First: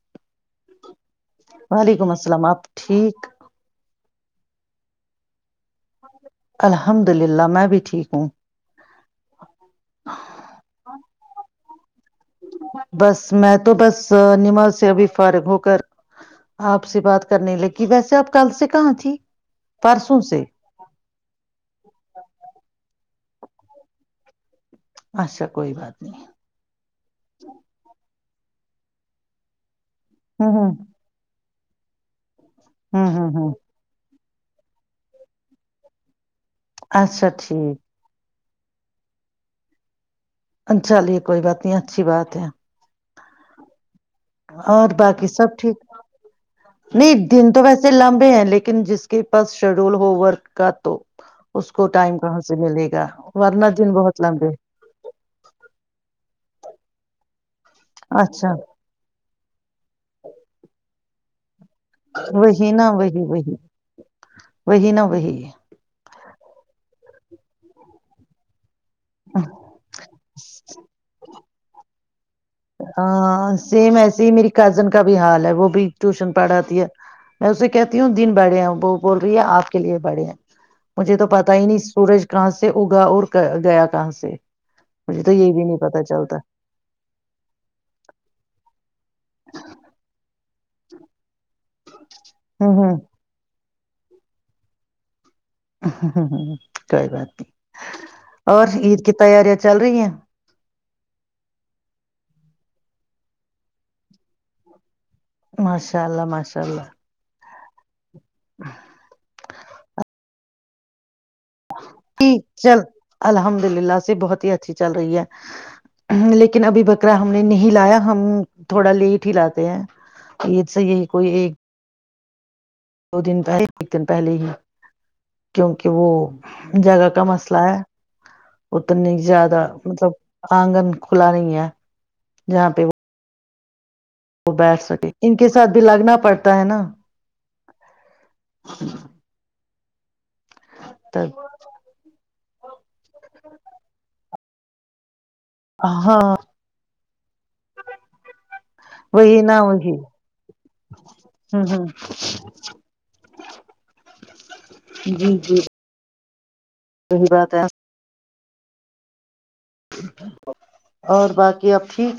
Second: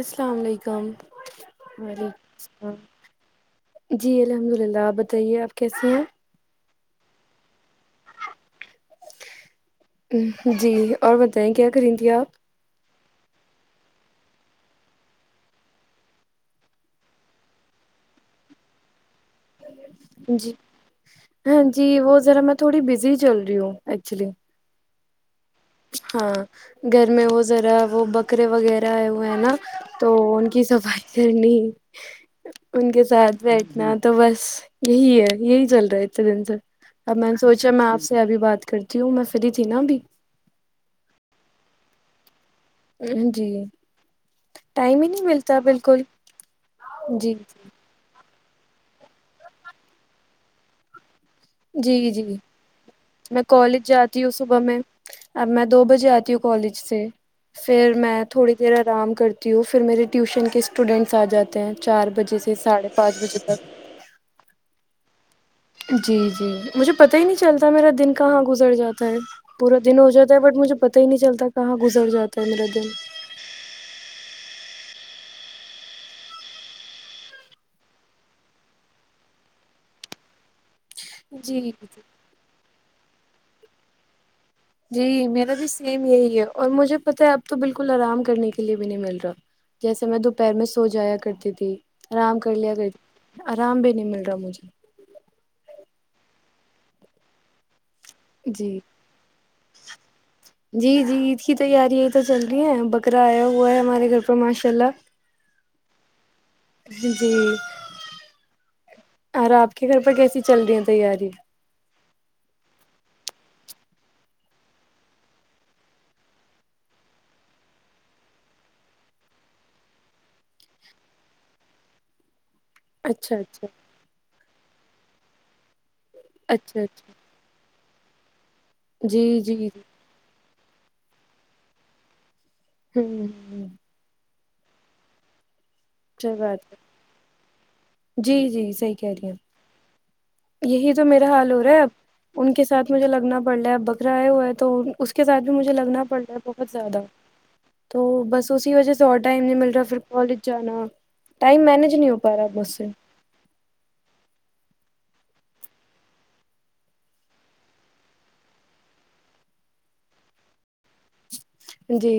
السلام علیکم وعلیکم السلام آپ اللام ٹھیک جی الحمد للہ آپ بتائیے آپ کسی الحمد للہ میں بھی ٹھیک ہوں جی اور بتائیں کیا کریںتیی ہیں آپ بس میں تو بس نماز سے ابھی فارغ ہو کر آپ سے بات کرنے لگی ویسے آپ کل سے کہاں تھی پرسوں سے جی ہاں جی وہ ذرا میں تھوڑی بزی چل رہی ہ ایکچولی [unintelligible] اچھا [unintelligible] نہیں ہاں گھر میں وہ ذرا وہ بکرے وغیرہ وہ ہے نا [unintelligible] تو ان کی ہ صفائی کرنی [unintelligible] [inaudible] ان ہ کے ہ ہ ساتھ ہ بیٹٹھنا تو بس یہی ہے یہی چل رہا ہے انے دن سے اب اچھا میں نے سوچا میں ٹھیک آپ سے ابھی بات کرتی ہوں میں فری تھی نا ابھی چلیے کوئی بات نہیں اچھی بات ہے [unintelligible] جی [unintelligible] اور ٹائم ہی نہیں باقی سب ملتا ٹھیک بالکل نہیں جی دن تو ویسے لمبے ہیں ن لیکن جس کے پاس شیڈول ہو ورک کا تو اس کو جی ٹائم جی کہاں سے ملے گا میں ورنہ کالج دن بہت جاتی ہوں لمبے صبح میں اب میں دو بجے آتی ہوں کالج سے پھر میں اچھا تھوڑی دیر آرام کرتی ہوں پھر میرے ٹیوشن کے اسٹوڈینٹس آ جاتے [unintelligible] بجے سے وہی نہا ساڑھے پانچ وہی بجے وہی تک وہی نہا وہی جی جی مجھے پتتا ہی نہیں چلتا میرا دن کہاں گزر جاتا ہے پورا دن ہو جاتا ہے بٹ مجھے پتا ہی نہیں چلتا کہاں گزر جات ہاں سیم ہے سی میری کزن کا بھی حال ہے وہ بھی ٹیوشن پڑھاتی ہے میں اسے کہتی ہوں دن بڑے ہیں وہ بول رہی ہے آپ کے لیے بڑے ہیں مجھے تو پتا ہی جی نہیں سورج کہاں سے اگا اور گیا کہاں سے مجھے جی تو یہ میرا بھی نہیں پتا سیم چلتا یہی ہے اور مجھے پتہ ہے اب تو بالکل کل آرام کرنے کے لیے نہیں مل رہا جیسے میں دپ پیر میں سو جایا کرتی تھی آرام کر لیا ہوں کر ہوں آرام بھی نہیں مل رہا مجھے ہ ہ کوئی بات نہیں اور جی عید کی تیاریاں چل رہی ہیں جی جی عید کی تیاریاں تو چل رہی ہیں بکرا آیا ہوا ہے ہمارے گھر پر ماشاء اللہ ماشاء اللہ ماشاء اللہ جی اور آپ کے گھر پر کیسی چل رہی ہیں تیاری ج چل الحمد للہ سے بہت ہی اچھی چل رہی ہے لیکن ابھی بکرا ہم نے نہیں لایا ہم تھوڑا لیٹ ہی لاتے ہیں یہ س یہی کوئی ایک دو اچھا دن پہلے اچھا ایک دن پہلے ہی کیونکہ کہ وہ اچھا جگہ اچھا کا مسئلہ ہے اتنی جی جی زیادہ جی مطلب آنگن کھلا نہیں ہے جہاں پہ ھممم جی وہ بیٹھ سکے ان کے ساتھ بھی لگنا صحیح پڑتا ہے بات نا جی جی صحیح کہہ رہی ہیں یہی تو میرا تب حال ہو رہا ہے اب ان کے ساتھ مجھے لگنا پڑ رہا ہے بکراائے ہوا ہے تو تو کے ساتھ بھی مجھے لگنا پڑ ہاں رہا ہے بہت زیادہ تو بس اسی وجہ سے اور وہی ٹائم نہیں نا مل رہا وہی پھر کالج جانا ہ ٹائم ہ مینج نہیں ہو پا رہا مج سے جی جی صی بات ہے [inaudible] اور باقی اب جی ٹھیک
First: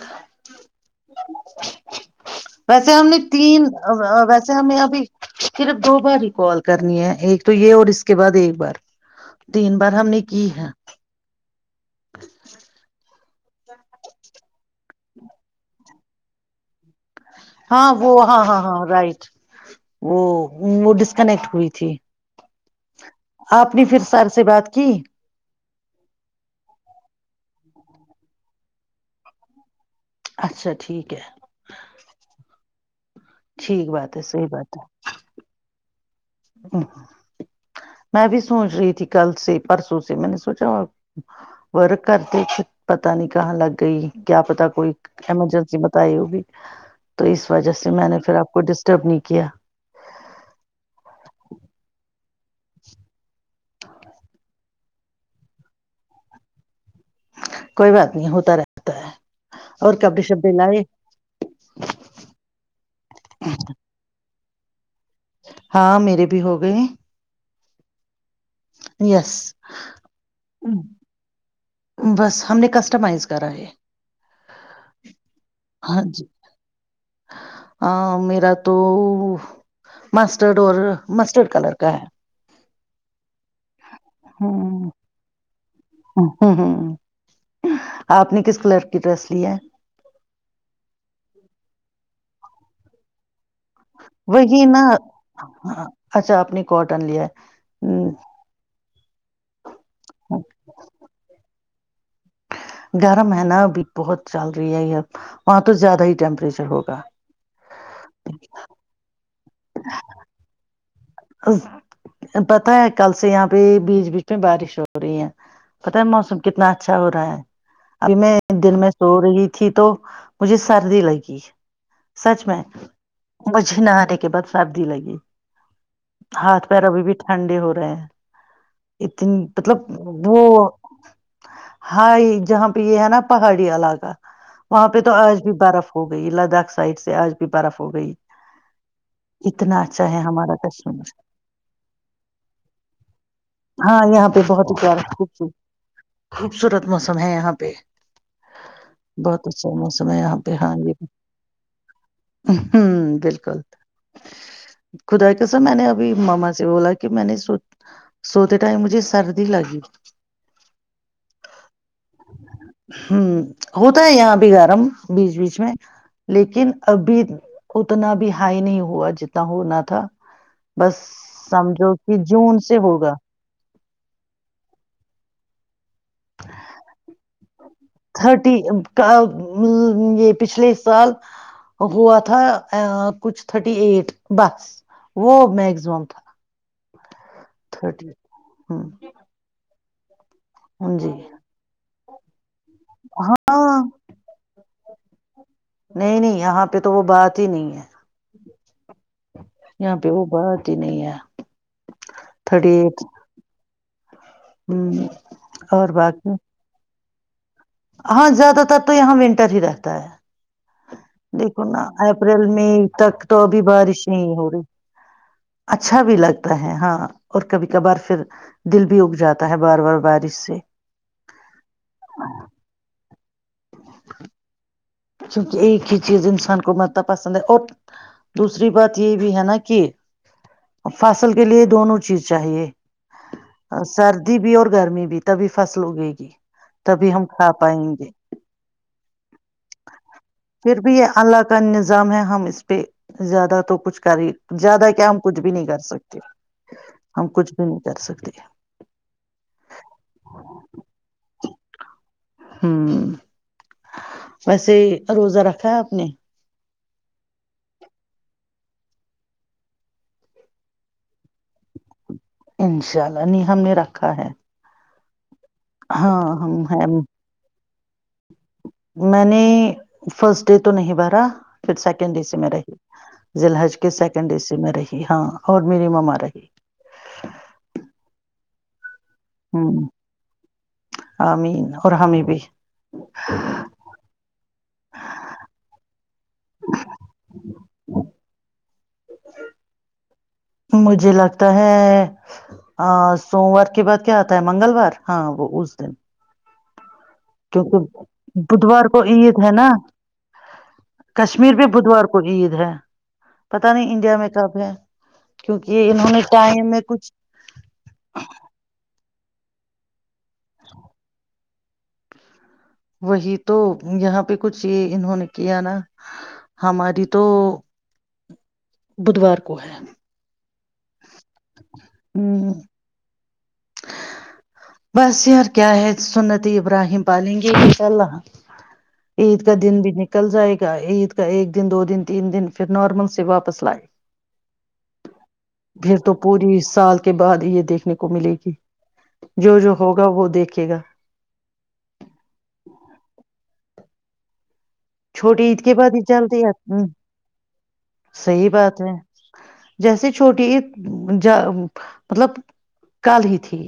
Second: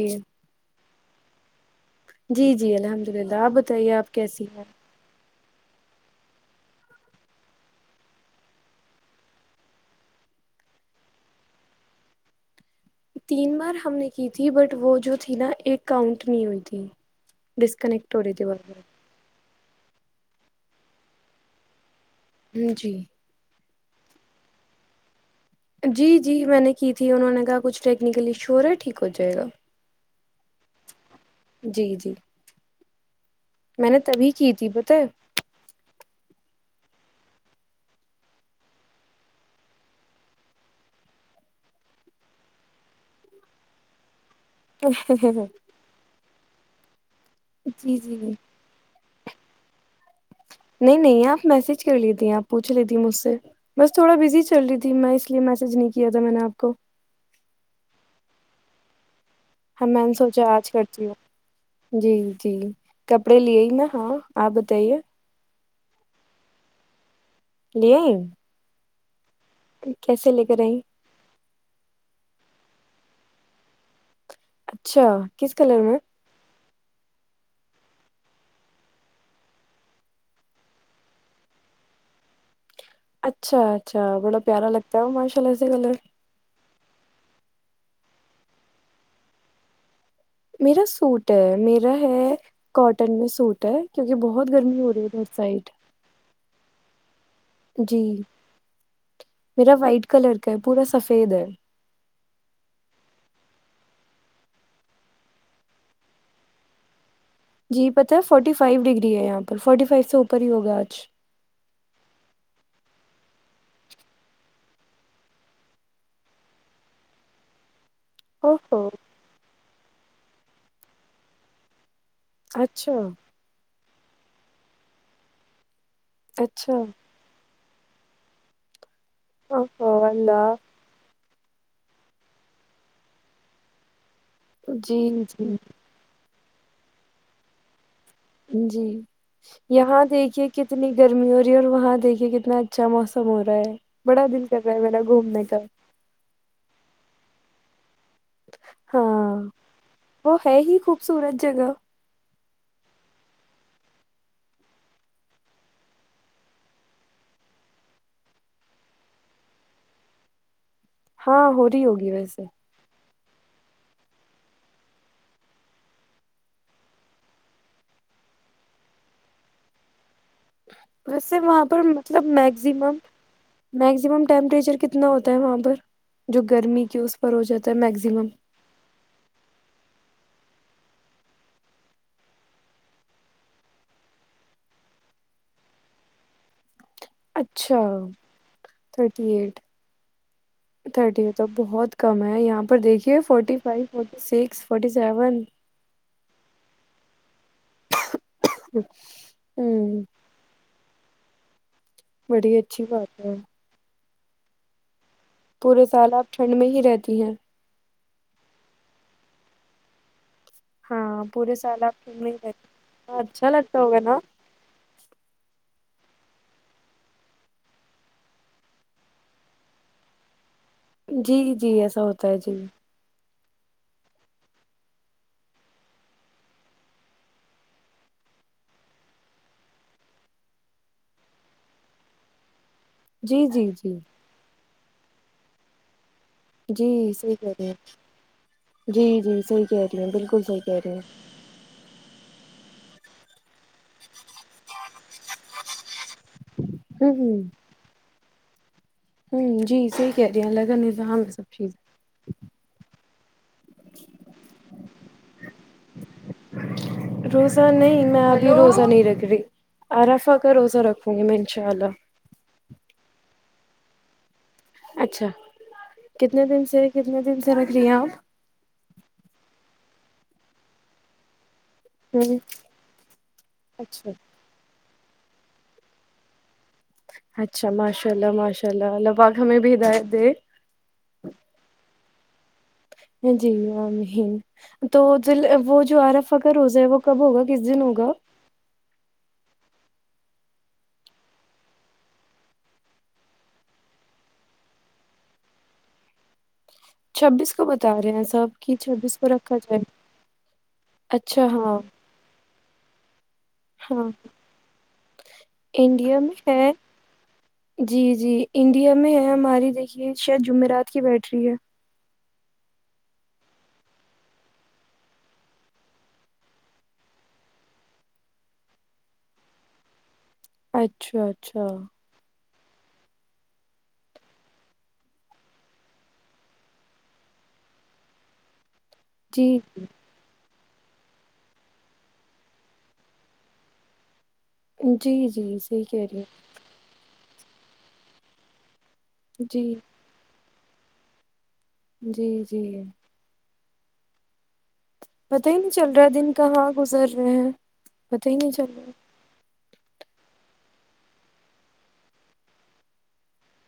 جی [inaudible] جی ویسے ہم الحمد نے للہ آپ تین بتائیے آپ کیسی ویسے ہیں ہم نے ابھی صرف دو بار ہی کال کرنی ہے ایک تو یہ اور اس کے بعد ایک بار تین بار ہم نے کی ہے ہ [inaudible] تین بار ہم نے کی تھی بٹ وہ جو تھی نا ایک کاؤنٹ نہیں ہوئی تھی ہاں وہ ڈسکنیکٹ ہو رہی ہاں تھی بار ہاں ہاں بار رائٹ وہ وہ ڈسکنیکٹ ہوئی تھی ہ جی آپ نے پھر سر سے بات کی جی جی میں نے کی تھی انہوں نے کہا کچھ ٹیکنیکل ایشو ہو رہا ہے ٹھیک ہو جائے گا اچھا ٹھیک ہے جی جی میں ٹھیک نے بات ہے تبھی صحیح کی تھی بات پت میں بھی سوچ رہی تھی کل سے پرسوں سے میں نے سوچا ور کرھرتے پتا نہیں کہاں لگ گئی کیا پتا کوئی ایمرجنسی بتائی ہوگی تو اس وجہ سے جی میں جی نے پھر آپ کو ڈسٹرب نہیں کیا نہیں نہیں آپ میسج کر لیتی آپ پوچھ لیتی مجھ سے بس تھوڑا بزی چل رہی تھی میں اس لیے میسج نہیں کیا تھا میں نے آپ کو کوئی بات نہیں ہوتا رہتا ہے ہاں اور میں نے کپڑے سوچا شبے آج لائے کرتی ہوں جی جی کپڑے لیے ہی میں ہاں آ بتائیے ہاں میرے بھی ہو گئے ہیں لیا [unintelligible] یس [unintelligible] تو کیسے لے کر آئ بس ہم نے کسٹمائز کر ہے اچھا کس کلر میں ہاں جی میرا تو ماسٹرڈ اور ماسٹرڈ کلر کا ہے اچھا اچھا بڑا پیارا ہ لگتا ہے وہ ماشاءلہ ایسے کلر ہ ہ آپ نے کس کلر کی ڈریس لی ہے میرا سوٹ ہے میرا ہے کاٹن میں سوٹ کیونکہ بہت وہی گرمی نا ہو رہی ہے سائڈ اچھا آپ نے کاٹن لیا ہے جی میرا وائٹ کلر کا پورا سفید ہے گرم ہے نا ابھی بہت چل رہی ہے وہاں تو زیادہ ہی ٹیمپریچر ہوگا جی پتہ ہے فورٹی فائیو ڈگری ہے آپ فورٹی فائیو سے اوپر ہی ہوگا آج پتا ہے کل سے یہاں پہ بیچ بیچ میں بارش ہو رہی ہے پتا ہے موسم کتنا اچھا ہو رہا ہے میں او دن ہو میں سو رہی تھی تو مجھے سردی لگی سچ میں اچھا مج نہ آنے کے بعد سابدی لگی ہاتھ اچھا پیر ابھی بھی ٹھنڈے ہوتے [inaudible] اتنی او مطلب ہو وہ اللہ ہاں جہاں پہ یہ ہے نا پہاڑی علاقہ وہاں پہ جی تو آج بھی جی برف ہو گئی ھ سائڈ سے آج بھی برف ہو رہی ہے جی یہاں دیکھیے ہمارا کتنی کشمیر گرمی ہو رہی ہے اور وہاں دیکھیے کتنا اچھا موسم ہو رہا ہے ہاں بڑا یہاں پہ دل کر بہت رہا ہے ہی میرا پیارا گھومنے کا تم ہے یہاں پہ ہاں بہت اچھا موسم وہ یہاں پہ ہے ہاں ہی یہ خوبصورت جگہ بالکل خدا کا میں نے ابھی ماما سے بولا کہ میں نے سو سوتے ٹائم مجھے سردی لگی ہاں ہو رہی ہوگی ویسے ہوتا ہے یہاں بھی گرم بیچ بیچ میں لیکن ابھی اتنا بھی ہائی نہیں ہوا جتنا ہونا تھا بس ویسے وہاں سمجھو کہ جون سے ہوگا میگزمم ٹیمپریچر کتنا ہوتا ہے وہاں پر جو گرمی کی اس پر ہو جاتا ہے میگزیمم تھرٹی کا یہ پچھلے سال ہوا تھا کچھ تھرٹی ایٹ بس وہ میکزمم تھا اچھا تھرٹی ہ تھرٹی ایٹ [unintelligible] جی تھرٹی تو بہت کم ہے یہاں پر دیکھیے فورٹی ہاں five forty six forty seven نہیں نہیں یہاں پہ تو وہ بات ہی نہیں ہے یہاں ہوں پہ وہ بات نہیں ہے بڑی اچھی بات ہے ہوں پورے سال آپ ٹھنڈ میں ہی رہتے ج ہ ہاں زیادہ تر تو یہاں ونٹر ہی رہتا ہے ہاں پورے دیکھو نا سال آپ ٹھنڈ میں ہی اپریل رہتی مئی تک ہیں تو اچھا ابھی لگتا بارش ہوگا نا نہیں ہو رہی اچھا بھی لگتا ہے ہاں اور کبھی کبھار پھر دل بھی اگ جاتا ہے بار بار بارش سے جی جی ایسا ہوتا ہے جی [unintelligible] کیونکہ ایک ہی چیز انسان کو متب پسند ہے اور دوسری بات یہ بھی ہے نا کہ فصل کے لیے دونوں چیز چاہیے جی جی جی سردی بھی اور گرمی بھی بھی تبھی فصل اگے گی جی تبھی ہم صحیح کہ کھا رہے ہیں پائیں گے جی جی صیح پھر بھی یہ اللہ کا نظام ہے ہم اس پہ زیادہ تو کچھ کری زیادہ کیا کچھ بھی نہیں کر سکتے ہم ہوں کچھ بھی نہیں کر سکتے ہوں جی صحیح کہہ رہیے ہیں اللہ کا نظ ہم ہے سب چیزیں ہوں [unintelligible] ویسے روزہ رکھا ہے آپ نے روزہ نہیں میں ابھی روزہ نہیں رکھ رہی ارفا کا روزہ رکھوں گی میں ان شاء اللہ انشاء اللہ نہیں ہم نے رکھا ہے اچھا ہاں کتنے دن سے ہم کتنے دن سے رکھ رہی ہیں آپ میں نے فرسٹ ڈے تو نہیں بارا پھر سیکنڈ ا ہ سی میں رہی لحج کے اچھا سیکنڈ ا سی میں رہی ہاں اور میری مما رہی اچھا ماشاء اللہ ماشاء اللہ اللہ پاک ہ ہمیں بھی ہدایت دے آمین اور ہمیں بھی جیجی م تو وہ جو آرف اکر ہوز ہے وہ کب ہوگا کس دن ہوگا مجھے لگتا ہے سوموار کے بعد کیا آتا ہے منگلوار ہاں وہ اس دن چھبیس کو کیونکہ بتا رہے ہیں سب کہ بدوار کو چھبیس عید ہے رکھا نا جائے اچھا کشمیر بھی ہاں بدوار کو عید ہے پتا نہیں ہاں انڈیا میں کب ہے کیونکہ یہ انہوں انڈیا نے میں ٹائم ہے کچھ جی جی انڈیا میں ہے ہماری دیکھیے شاید جمعرات کی بیٹ رہری ہے وہی تو یہاں پہ کچھ یہ انہوں نے کیا نا ہماری تو بدوار کو ہے اچھا اچھا ہ بس یار کیا ہے سنتی ابراہیم پالیں گے انشاء اللہ عید کا جی دن بھی نکل جائے گا عید کا ایک دن دو دن تین دن پھر نارمل سے واپس لائے جی جی صحیح پھر کہہ تو رہی پوری سال کے بعد یہ دیکھنے کو ملی جی ہیں جو جو جی ہوگا وہ دیکھ رکے گا جی جی چھوٹی پتا ہی عید نہیں کے چل بعد رہا ہے دن جلدی کہاں آتی۔ گزر رہے ہیں پتا ہی صحیح نہیں چل بات رہا ہے جیسے چھوٹی ج مطلب کل ہی تھی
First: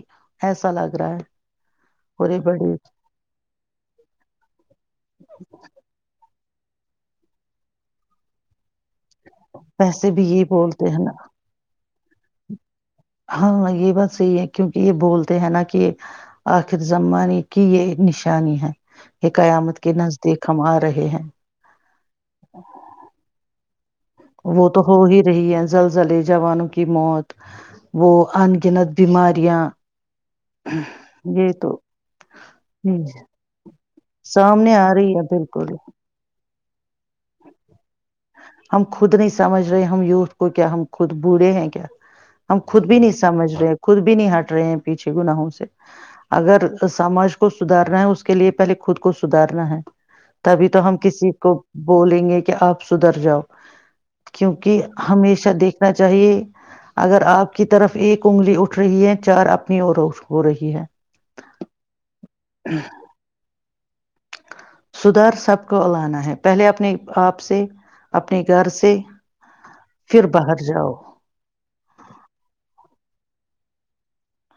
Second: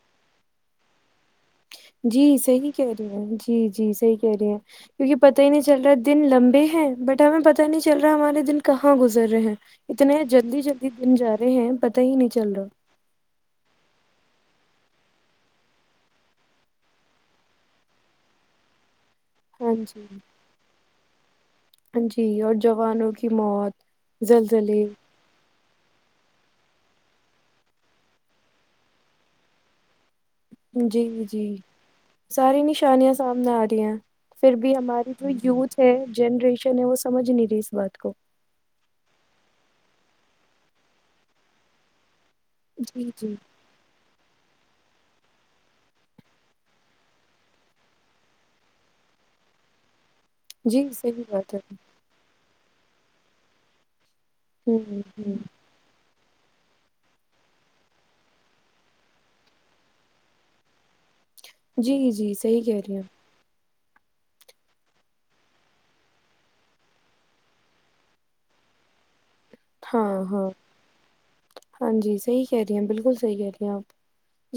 ایسا لگ رہا ہے جی پورے بڑے صحیح کہہ رہی ہیں جی جی صحیح کہہ رہی ہیں کیونکہ پت ہی نہیں چل رہا دن لمبی ہیں بٹ ہمیں پتا نہیں چل رہا ہمارے دن کہاں اں گزر رہے ہیں ویسے اتنے بھی یہ جلدی جلدی بولتے ہیں نا دن جا رہے ہیں پت ہی نہیں چل رہا ہاں یہ بات صحی ہے کیونکہ یہ بولتے ہیں نا کہ آخر زمہ کہ یہ نشانی ہے یہ ہاں قیامت کے جی نزدیک ہم آ رہے ہیں جی اور جوانوں کی موت وہ تو زلزلے ہو ہی رہی ہے زلزلیں جوانوں کی موت وہ انگنت بیماریاں جی جی یہ تو ساری نشانیاں سامنے آ رہی ہیں پھر بھی سامنے آ ہماری رہی ہے جو بالکل یوتھ ہے جنریشن وہ سمجھ نہیں رہی اس بات کو ہم خود نہیں سمجھ رہے ہم یوتھ کو کیا ہم خود بوڑھے ہیں کیا ہم خود بھی جی نہیں جی سمجھ رہے خود بھی نہیں ہٹ رہے ہیں پیچھے گناہوں سے اگر سماج کو سدارنا ہے اس کے لیے پہلے خود کو سدارنا ہے تبھی جی تو ہم صحیح کسی بات ہے کو بولیں گے کہ آپ سدر جاؤ ہوں کیونکہ ہ ہمیشہ دیکھنا چاہیے اگر آپ کی طرف ایک انگلی اٹھ رہی ہے چار اپنی اور ہو رہی ہے جی جی صحی کہہ رہی ہیں سدھر سب کو الانا ہے پہلے اپنے آپ سے اپنے گھر سے ہاں پھر ہاں باہر جاؤ ہاں جی صی کہہ رہی ہیں بالکل ہیں آپ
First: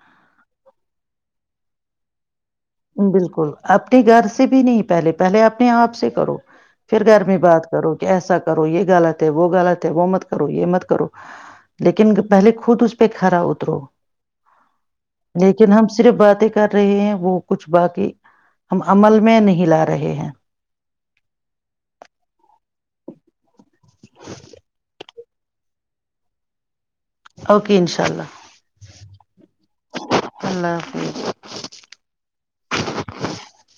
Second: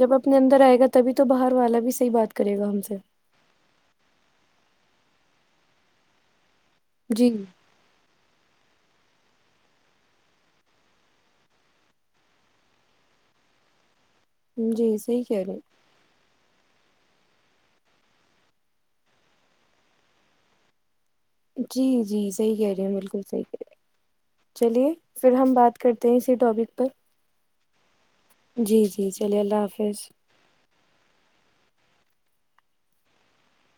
جب اپنے اندر آئے گا تبھی تو باہر والا بھی صحی بات کرے گا ہم سے بالکل اپنے گھر سے بھی نہیں پہلے پہلے اپنے آپ سے کرو پھر گھر جی میں بات کرو کہ ایسا کرو یہ غالط ہے وہ گالط ہے وہ مت کرو یہ مت کرو لیکن پہلے خود اس پہ کھھرا اترو جی صحیح کہہ رہی لیکن ہیں ہم صرف باتیں کر رہے ہیں وہ کچھ باقی ہم عمل میں نہیں لا رہے ہیں جی جی صحیح کہہ رہی ہیں بالکل صحی کہہ رہی چلیے پھر ہم بات کرتے ہیں اسی ٹاپک پر اوکے انشاء اللہ جی جی چلیے اللہ حافظ اللہ حافظ [unintelligible]